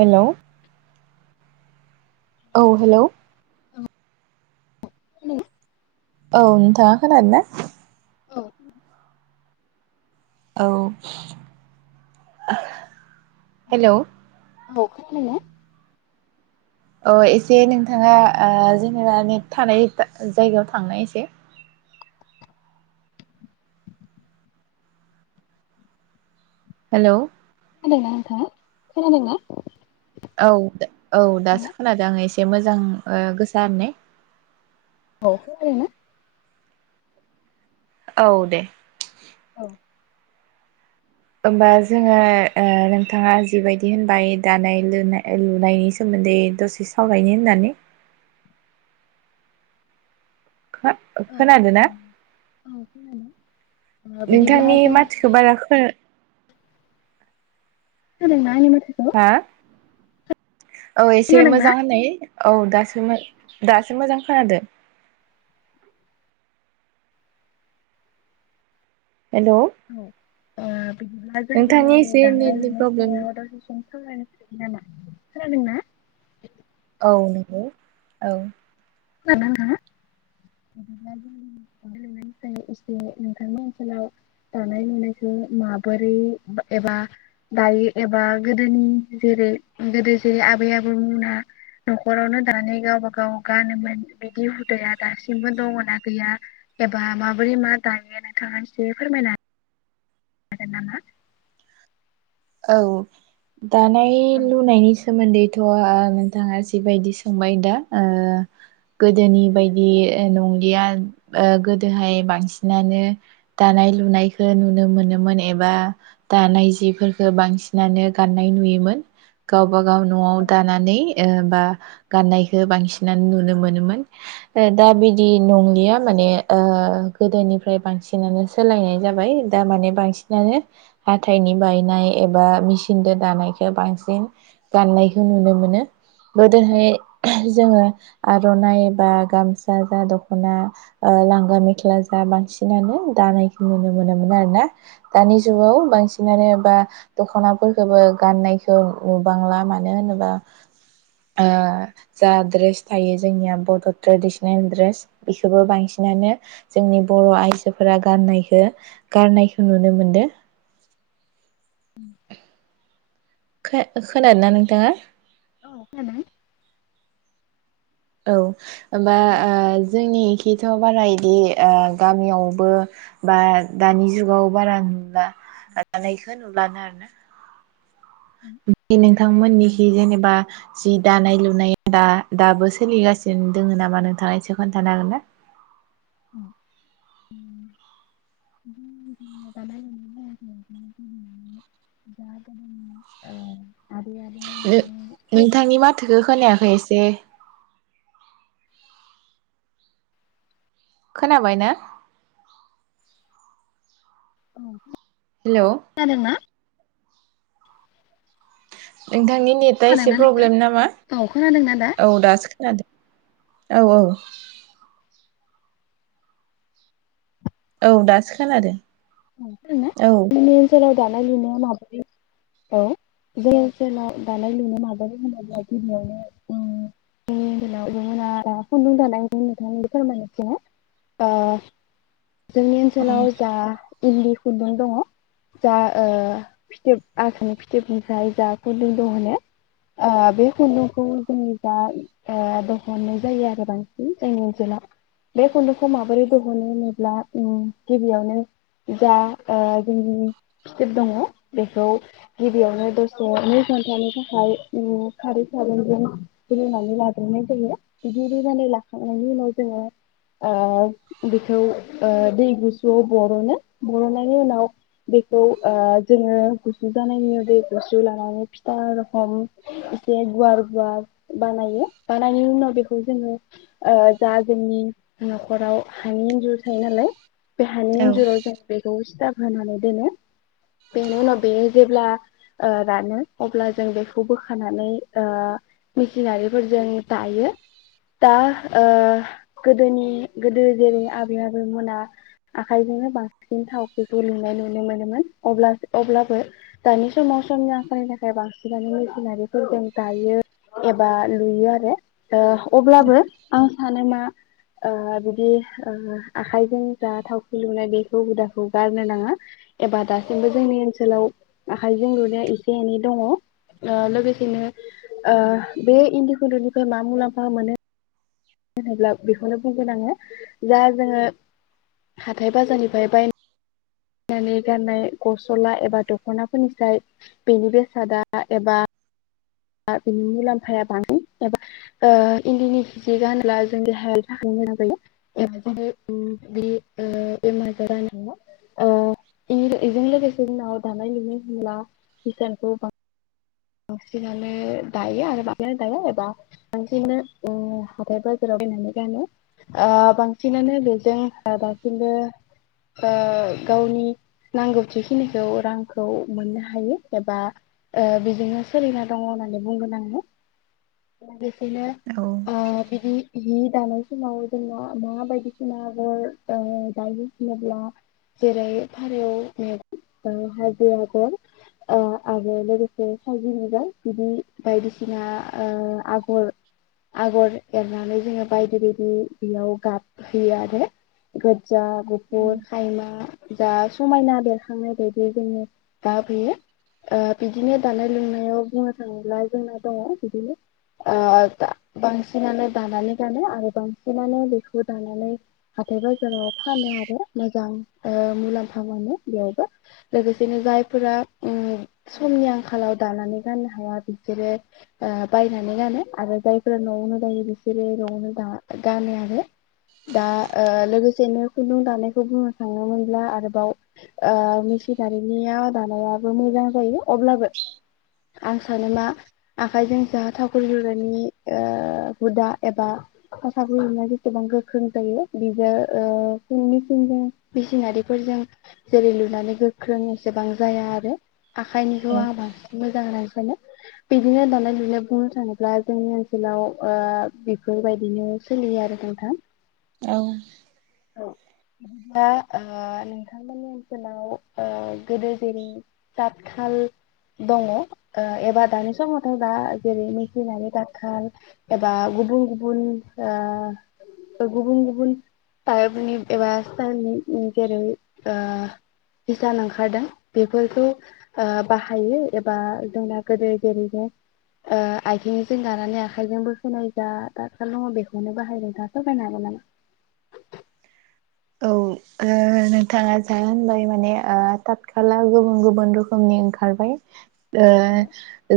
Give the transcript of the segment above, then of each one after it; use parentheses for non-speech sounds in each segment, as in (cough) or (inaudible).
Hello औ hello (inaudible) औ नोंथाङा खोनादो ना? औ औ हेलौ (unintelligible) अ एसे नोंथाङा ओ जेनेबा नेट थानाय जा जायगायाव थांनाय इसे हेलौ खोनादोंना नोंथांङा खोनादोंना? औ दा औ दासो खोनादों आं एसे एसे मोजां ओ गोसा होननाय औ खोनादोंना? औ दे औ ओमबा जोङो औ ओ नोंथाङा जिबायदि होनबाय दानाय लुनाय लुनायनि सोमोन्दै दसे सावरायनो होननानै। खा खोनादो औ ना औ खोनादों बिदिब्ला नोंथांनि जों माथोखो दिनै बारा खो खोनादों ना आंनि माथ हा औ एसे खोनादोंना मोजां होननाय । औ दासो मो दासो मोजां खोनादो। हेलौ औ ओ बिदिब्ला जों नोंथांनि दिनै एसे दानाय नेटनि लुनाय प्रब्लेम सायाव दसे सम (unintelligible) खोनादोंना ना? औ नंगौ औ जानाङा बिदिब्ला एसे जों दिनै एसे नोंथांनि ओनसोलाव दानाय लुनायखौ माबोरै एबा दायो एबा गोदोनि जेरै गोदो जेरै आबै आबौमोना न'खरावनो दानाय गावबा गाव गानोमोन बिदि हुदाया दासिम बो दङ ना गैया एबा माबोरै मा दायो नोंथाङा इसे फोरमायना हाग हागोन नामा? औ दानाय औ लुनायनिसो सोमोन्दैथ' ओ नोंथाङा जिबायदि सोंबाय दा ओ गोदोनि बायदि ओ नंलिया ओ गोदोहाय बांसिनानो दानाय लुनायखौ नुनो मोनोमोन एबा दानाय जिफोर बांसिनानो गाननाय नुयोमोन गाव गावबाागाव न'आव औ दानानै ओ बा गाननायखौ बांसिनानो नुनो मोनोमोन ओ दा बिदि नंलिया माने ओ गोदोनिफ्राय बांसिनानो सोलायनाय जाबाय दा माने बांसिनानो हाथाइनि बायनाय एबा मिचिनदो दानायखौ बांसिन गाननायखौ नुनो मोनो। औ गोदोहाय जोङो आर'नाइ बा गामसा जा दख'ना ओ लांगा मेख्ला जा बांसिनानो दानायखौ नुनो मोनोमोन आरो ना? दानि जुगाव बांसिनानो बा दख'नाफोरखौबो गाननायखौ नुबांला मानो होनोबा ओ जा द्रेस थायो जोंनिया बड' ट्रेडिसनेल द्रेस बेखौबो बांसिनानो जोंनि बर' आइजोफोरा गाननायखो गाननायखो नुनो मोनदो। खो खोनादों ना नोंथाङा? औ खोनादों। औ बा औ ओ जोंनि बेदिथ' बारा इदि गामियावबो बा दानि जुगाव बारा नुला दानायखौ नुलानो आरो ना नोंथांमोननिखि जेनेबा जि दानाय लुनाया दा दाबो सोलिगासिनो दङ नामा नोंथाङा एसे खोन्थानो हागोन ना (unintelligible) आबौमोना (unintelligible) औ नोंथांनि माथोखौ खोनायाखै एसे खोनाबाय ना? हेलौ खोनादोंना? नोंथांनि नेटआ एसे खोनादोंना नोंथां प्रब्लेम नामा औ खोनादोंना दा औ दासो खोनादों। औ औ औ दासो खोनादों औ (unintelligible) दानाय लुनाया माबोरै औ जोंनि ओनसोलाव दानाय लुनाय माबोरै होनोब्ला गिबियावनो ओम जोंनि ओनसोलाव जों खुन्दुं दानाय नोंथांनि फोरमायथिनो ओ जोंनि ओनसोलाव जा इन्दि खुन्दुं दङ जा ओ फिथोब आसुनि फिथोब गसाय जा खुन्दुं दिहुननो ओ बे खुन्दुंखौ जोंनि जा दिहननाय जायो आरो बांसिन जोंनि ओनसोलाव बे खुन्दुंखौ माबोरै दिहनो होनोब्ला गिबियावनो जा जोंनि फिथोब दङ बेखौ गिबियावनो दसे नै खोन्थानि थाखाय खारै सारुनजों रुनानै लाग्रोनाय जायो बिदि रुनानै लाखांनायनि उनाव जोङो ओ बेखौ दै गुसुआव बरननो बरनायनि उनाव बेखौ ओ जोङो गुसु जानायनि उदै गुसु लानानै फिथा रोखम एसे गुवार गुवार बानायो बानायनायनि उनाव बेखौ जोङो ओ जा जोंनि नखराव हानि एन्जुर थायो नालाय बे हानि इन्जुराव जों सिथाब होनानै दोनो बेनिउनाव बे जेब्ला ओ राननो अब्ला जों बेखौ बोखानानै ओ मिसिनारि फोरजों दायो दा ओ गोदोनि गोदो जेरै आबै आबौ मोनना आखाइजोंनो बांसिन थावख्रिखौ लुनाय नुनो मोनोमोन अ-अब्लाबो दानि समाव समनि आखारनि थाखाय बांसिनानो मेसिनारिफोरजों दायो एबा लुयो आरो ओ अब्लाबो आं सानो मा ओ बिदि ओ आखाइजों जा थावखि लुनाय बे हुदाखौ गारनो नाङा एबा दासिमबो जोंनि ओनसोलाव आखाइजों लुनाया एसे एनै दङ ओ लोगोसेनो ओ बे इन्दि खुन्दुंनिफ्राय मा मुलाम्फा मोनो मानो होनोब्ला बेखौनो बुंगोन आङो जा जोङो हाथाय बाजारनिफ्राय बाय बायनानै गाननाय गसला एबा दखनाफोरनिफ्राय बेनि बेसादा एबा बिनि मुलाम्फाया बांसिन एबा ओ इन्दिनि जि गानोब्ला जों देहाय थाखाय मोजां जायो एबा जों बि बेमार आजारा हाया ओ बेजों लोगोसे जोंनाव दानाय लुनाय होनब्ला हिसानखौ बांसिनानो दायो आरो बांसिनानो दाया एबा बांसिनानो ओ हाथाय बाजाराव बायनानै गानो ओ बांसिनानो बेजों दासिमबो ओ गावनि नांगौ खिनिखौ रांखौ मोननो हायो एबा ओ सोलिना दङ होननानै बुंगोन आङो बिनो औ ओ बिदि हि दानाय समाव जोंना मा बायदि सिना आगर ओ दायो होनोब्ला जेरै फारौ मेगन हाजो आगर आ आरो लोगोसे थाइगिर बिबार बिदि बायदिसिना ओ आगर आगर एरनानै जोङो बायदि बायदि बेयाव गाब होयो आरो गो गोजा गुफुर खायमा जा समायना बेरखांनाय बायदि जोंनि गाब होयो ओ बिदिनो दानाय लोंनायाव बुंनो थाङोब्ला जोंना दङ बिदिनो ओ बांसिनानो दानानै गानो आरो बांसिनानो बेखौ दानानै हाथाय बाजाराव फानो आरो मोजां ओ मुलाम्फा मोनो बेयावबो लोगोसेनो जायफोरा ओम समनि आंखालाव दानानै गाननो हाया बिसोरो बायनानै गानो आरो जायफोरा न'आवनो जायो बिसोरो नआवनो दा गानो आरो दा ओ लोगोसेनो खुन्दुं दानायखौ बुंनो थाङोब्ला आरोबाव ओ मेचिनारिनियाव दानायाबो मोजां जायो अब्लाबो आं सानो मा आखाइजों जोङो जा थावख्रि लुनायनि ओ हुदा एबा साख्रि लुनाय जेसेबां गोख्रों जायो बिजों मेचिनजों मेसिनारिफोरजों जेरै लुनानै गोख्रों एसेबां जाया आरो आखाइनिखौ आं बांसिन मोजां होननानै सानो बिदिनो दाना लुनो बुंनो थाङोब्ला जोंनि ओनसोलाव ओ बेफोरबायदिनो सोलियो आरो नोंथां औ औ दा ओ नोंथांमोननि ओनसोलाव ओ गोदो जेरै दा थाल दङ ओ एबा दानि समावथ दा जेरै मेचनारि दाथाल एबा गुबुन गुबुन ओ गुबुन गुबुन टाइपनि एबा सिथाइलनि जेरै ओ बिसान ओंखारदों बेफोरखौ ओ बाहायो एबा जोंना गोदो जेरैनो ओ आथिंजों गानानै आखाइजों बोखोनाय जा थाथखाल दङ बेखौनो बाहायदों नोंथाङा बेखौ फोरमायनो हागोन नामा? औ नोंथाङा ओ जा होनबाय माने थात खाला गुबुन गुबुन रोखोमनि ओंखारबाय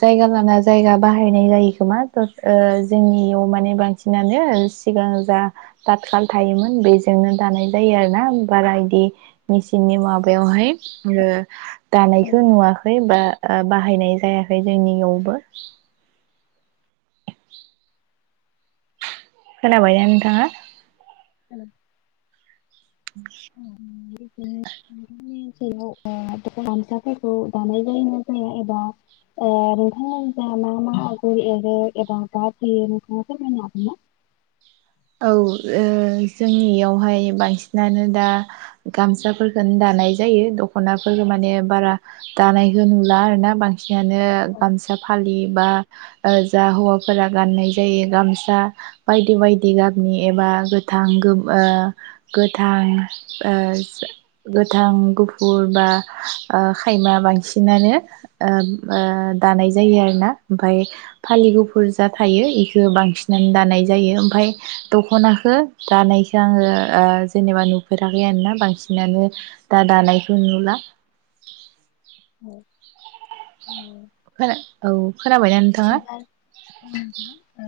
जायगा लाना जायगा बाहायनाय जायो खोमा जोंनियाव माने बांसिनानो सिगां जा दाथखाल थायोमोन बेजोंनो दानाय जायो आरो ना बारा बिदि मेचिननि माबायावहाय दानायखौ नुवाखै बा बाहायनाय जायाखै जोंनियावबो खोनाबायना नोंथाङा औ (inaudible) नोंथांनि ओनसोलाव गामसाफोरखौ दानाय जायो ना जाया एबा नोंथांया जा मा मा आगर एरो एबा बा फैयो नोंथाङा फोरमायनो हागोन ना? औ जोंनियावहाय बांसिनानो दा गामसाफोरखौनो दानाय जायो दख'नाफोरफोरखौ माने बारा दानायखौ नुला आरोना बांसिन नानोनो औ गामसा फालि बा जा हौवाफोरा गाननाय जायो गामसा बायदि बायदि बायदि गाबनि एबा गोथां गोथां गोथां गुफुर बा खायमा बांसिनानो दानाय जायो आरोना ओमफाय औ फालि गुफुर जा थायो इखौ बांसिनानो दानाय जायो ओमफाय दख'नाखौ दानायखौ आंङो जेनेबा नुफेराखै आरोना बांसिनानो दा दानायखौ नुला औ खोना औ खोनाबायना नोंथाङा? उम उम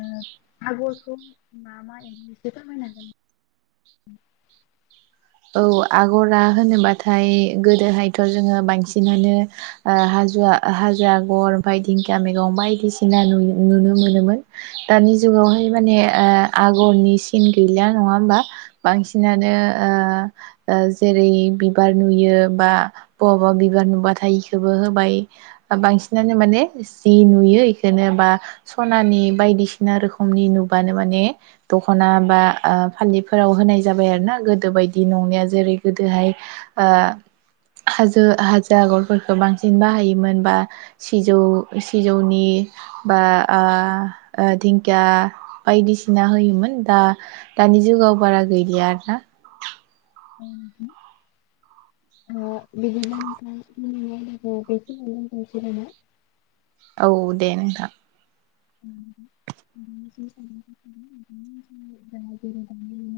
आगरखौ मा मा एवनो एसे फोरमायनांगोन औ आगरा होनोबाथाय गोदोहायथ' जोंङो बांसिनानो हाजोआ हाजो आग'र ओमफाय दिंखिया मैगं बायदिसिना नु-नुनो मोनोमोन दानि जुगावहाय माने ओ आगरनि सिन गैला नङा होमबा बांसिनानो ओ जेरै बिबार नुयो बा बहाबा बिबार नुबाथाय इखौोबो होबाय बांसिनानो माने जि नुयो बेखौनो बा सनानि बायदिसिना रोखोमनि नुबानो माने दख'ना बा फालिफोराव होनाय जाबाय आरो ना गोदो बायदि बिदि नंनाया जेरै गोदोहाय हाजो हाजो आगरफोरखौ बांसिन बाहायोमोन बा सिजौ सिजौनि बा दिंखिया या बायदिसिना होयोमोन दा दानि जुगाव बारा गैलिया आरोना ओ बिदिबा नोंथां जोंनि आयदाखौ बेखिनियावनो दोनथनोसै नामा? औ दे नोंथां ओम (unintelligible)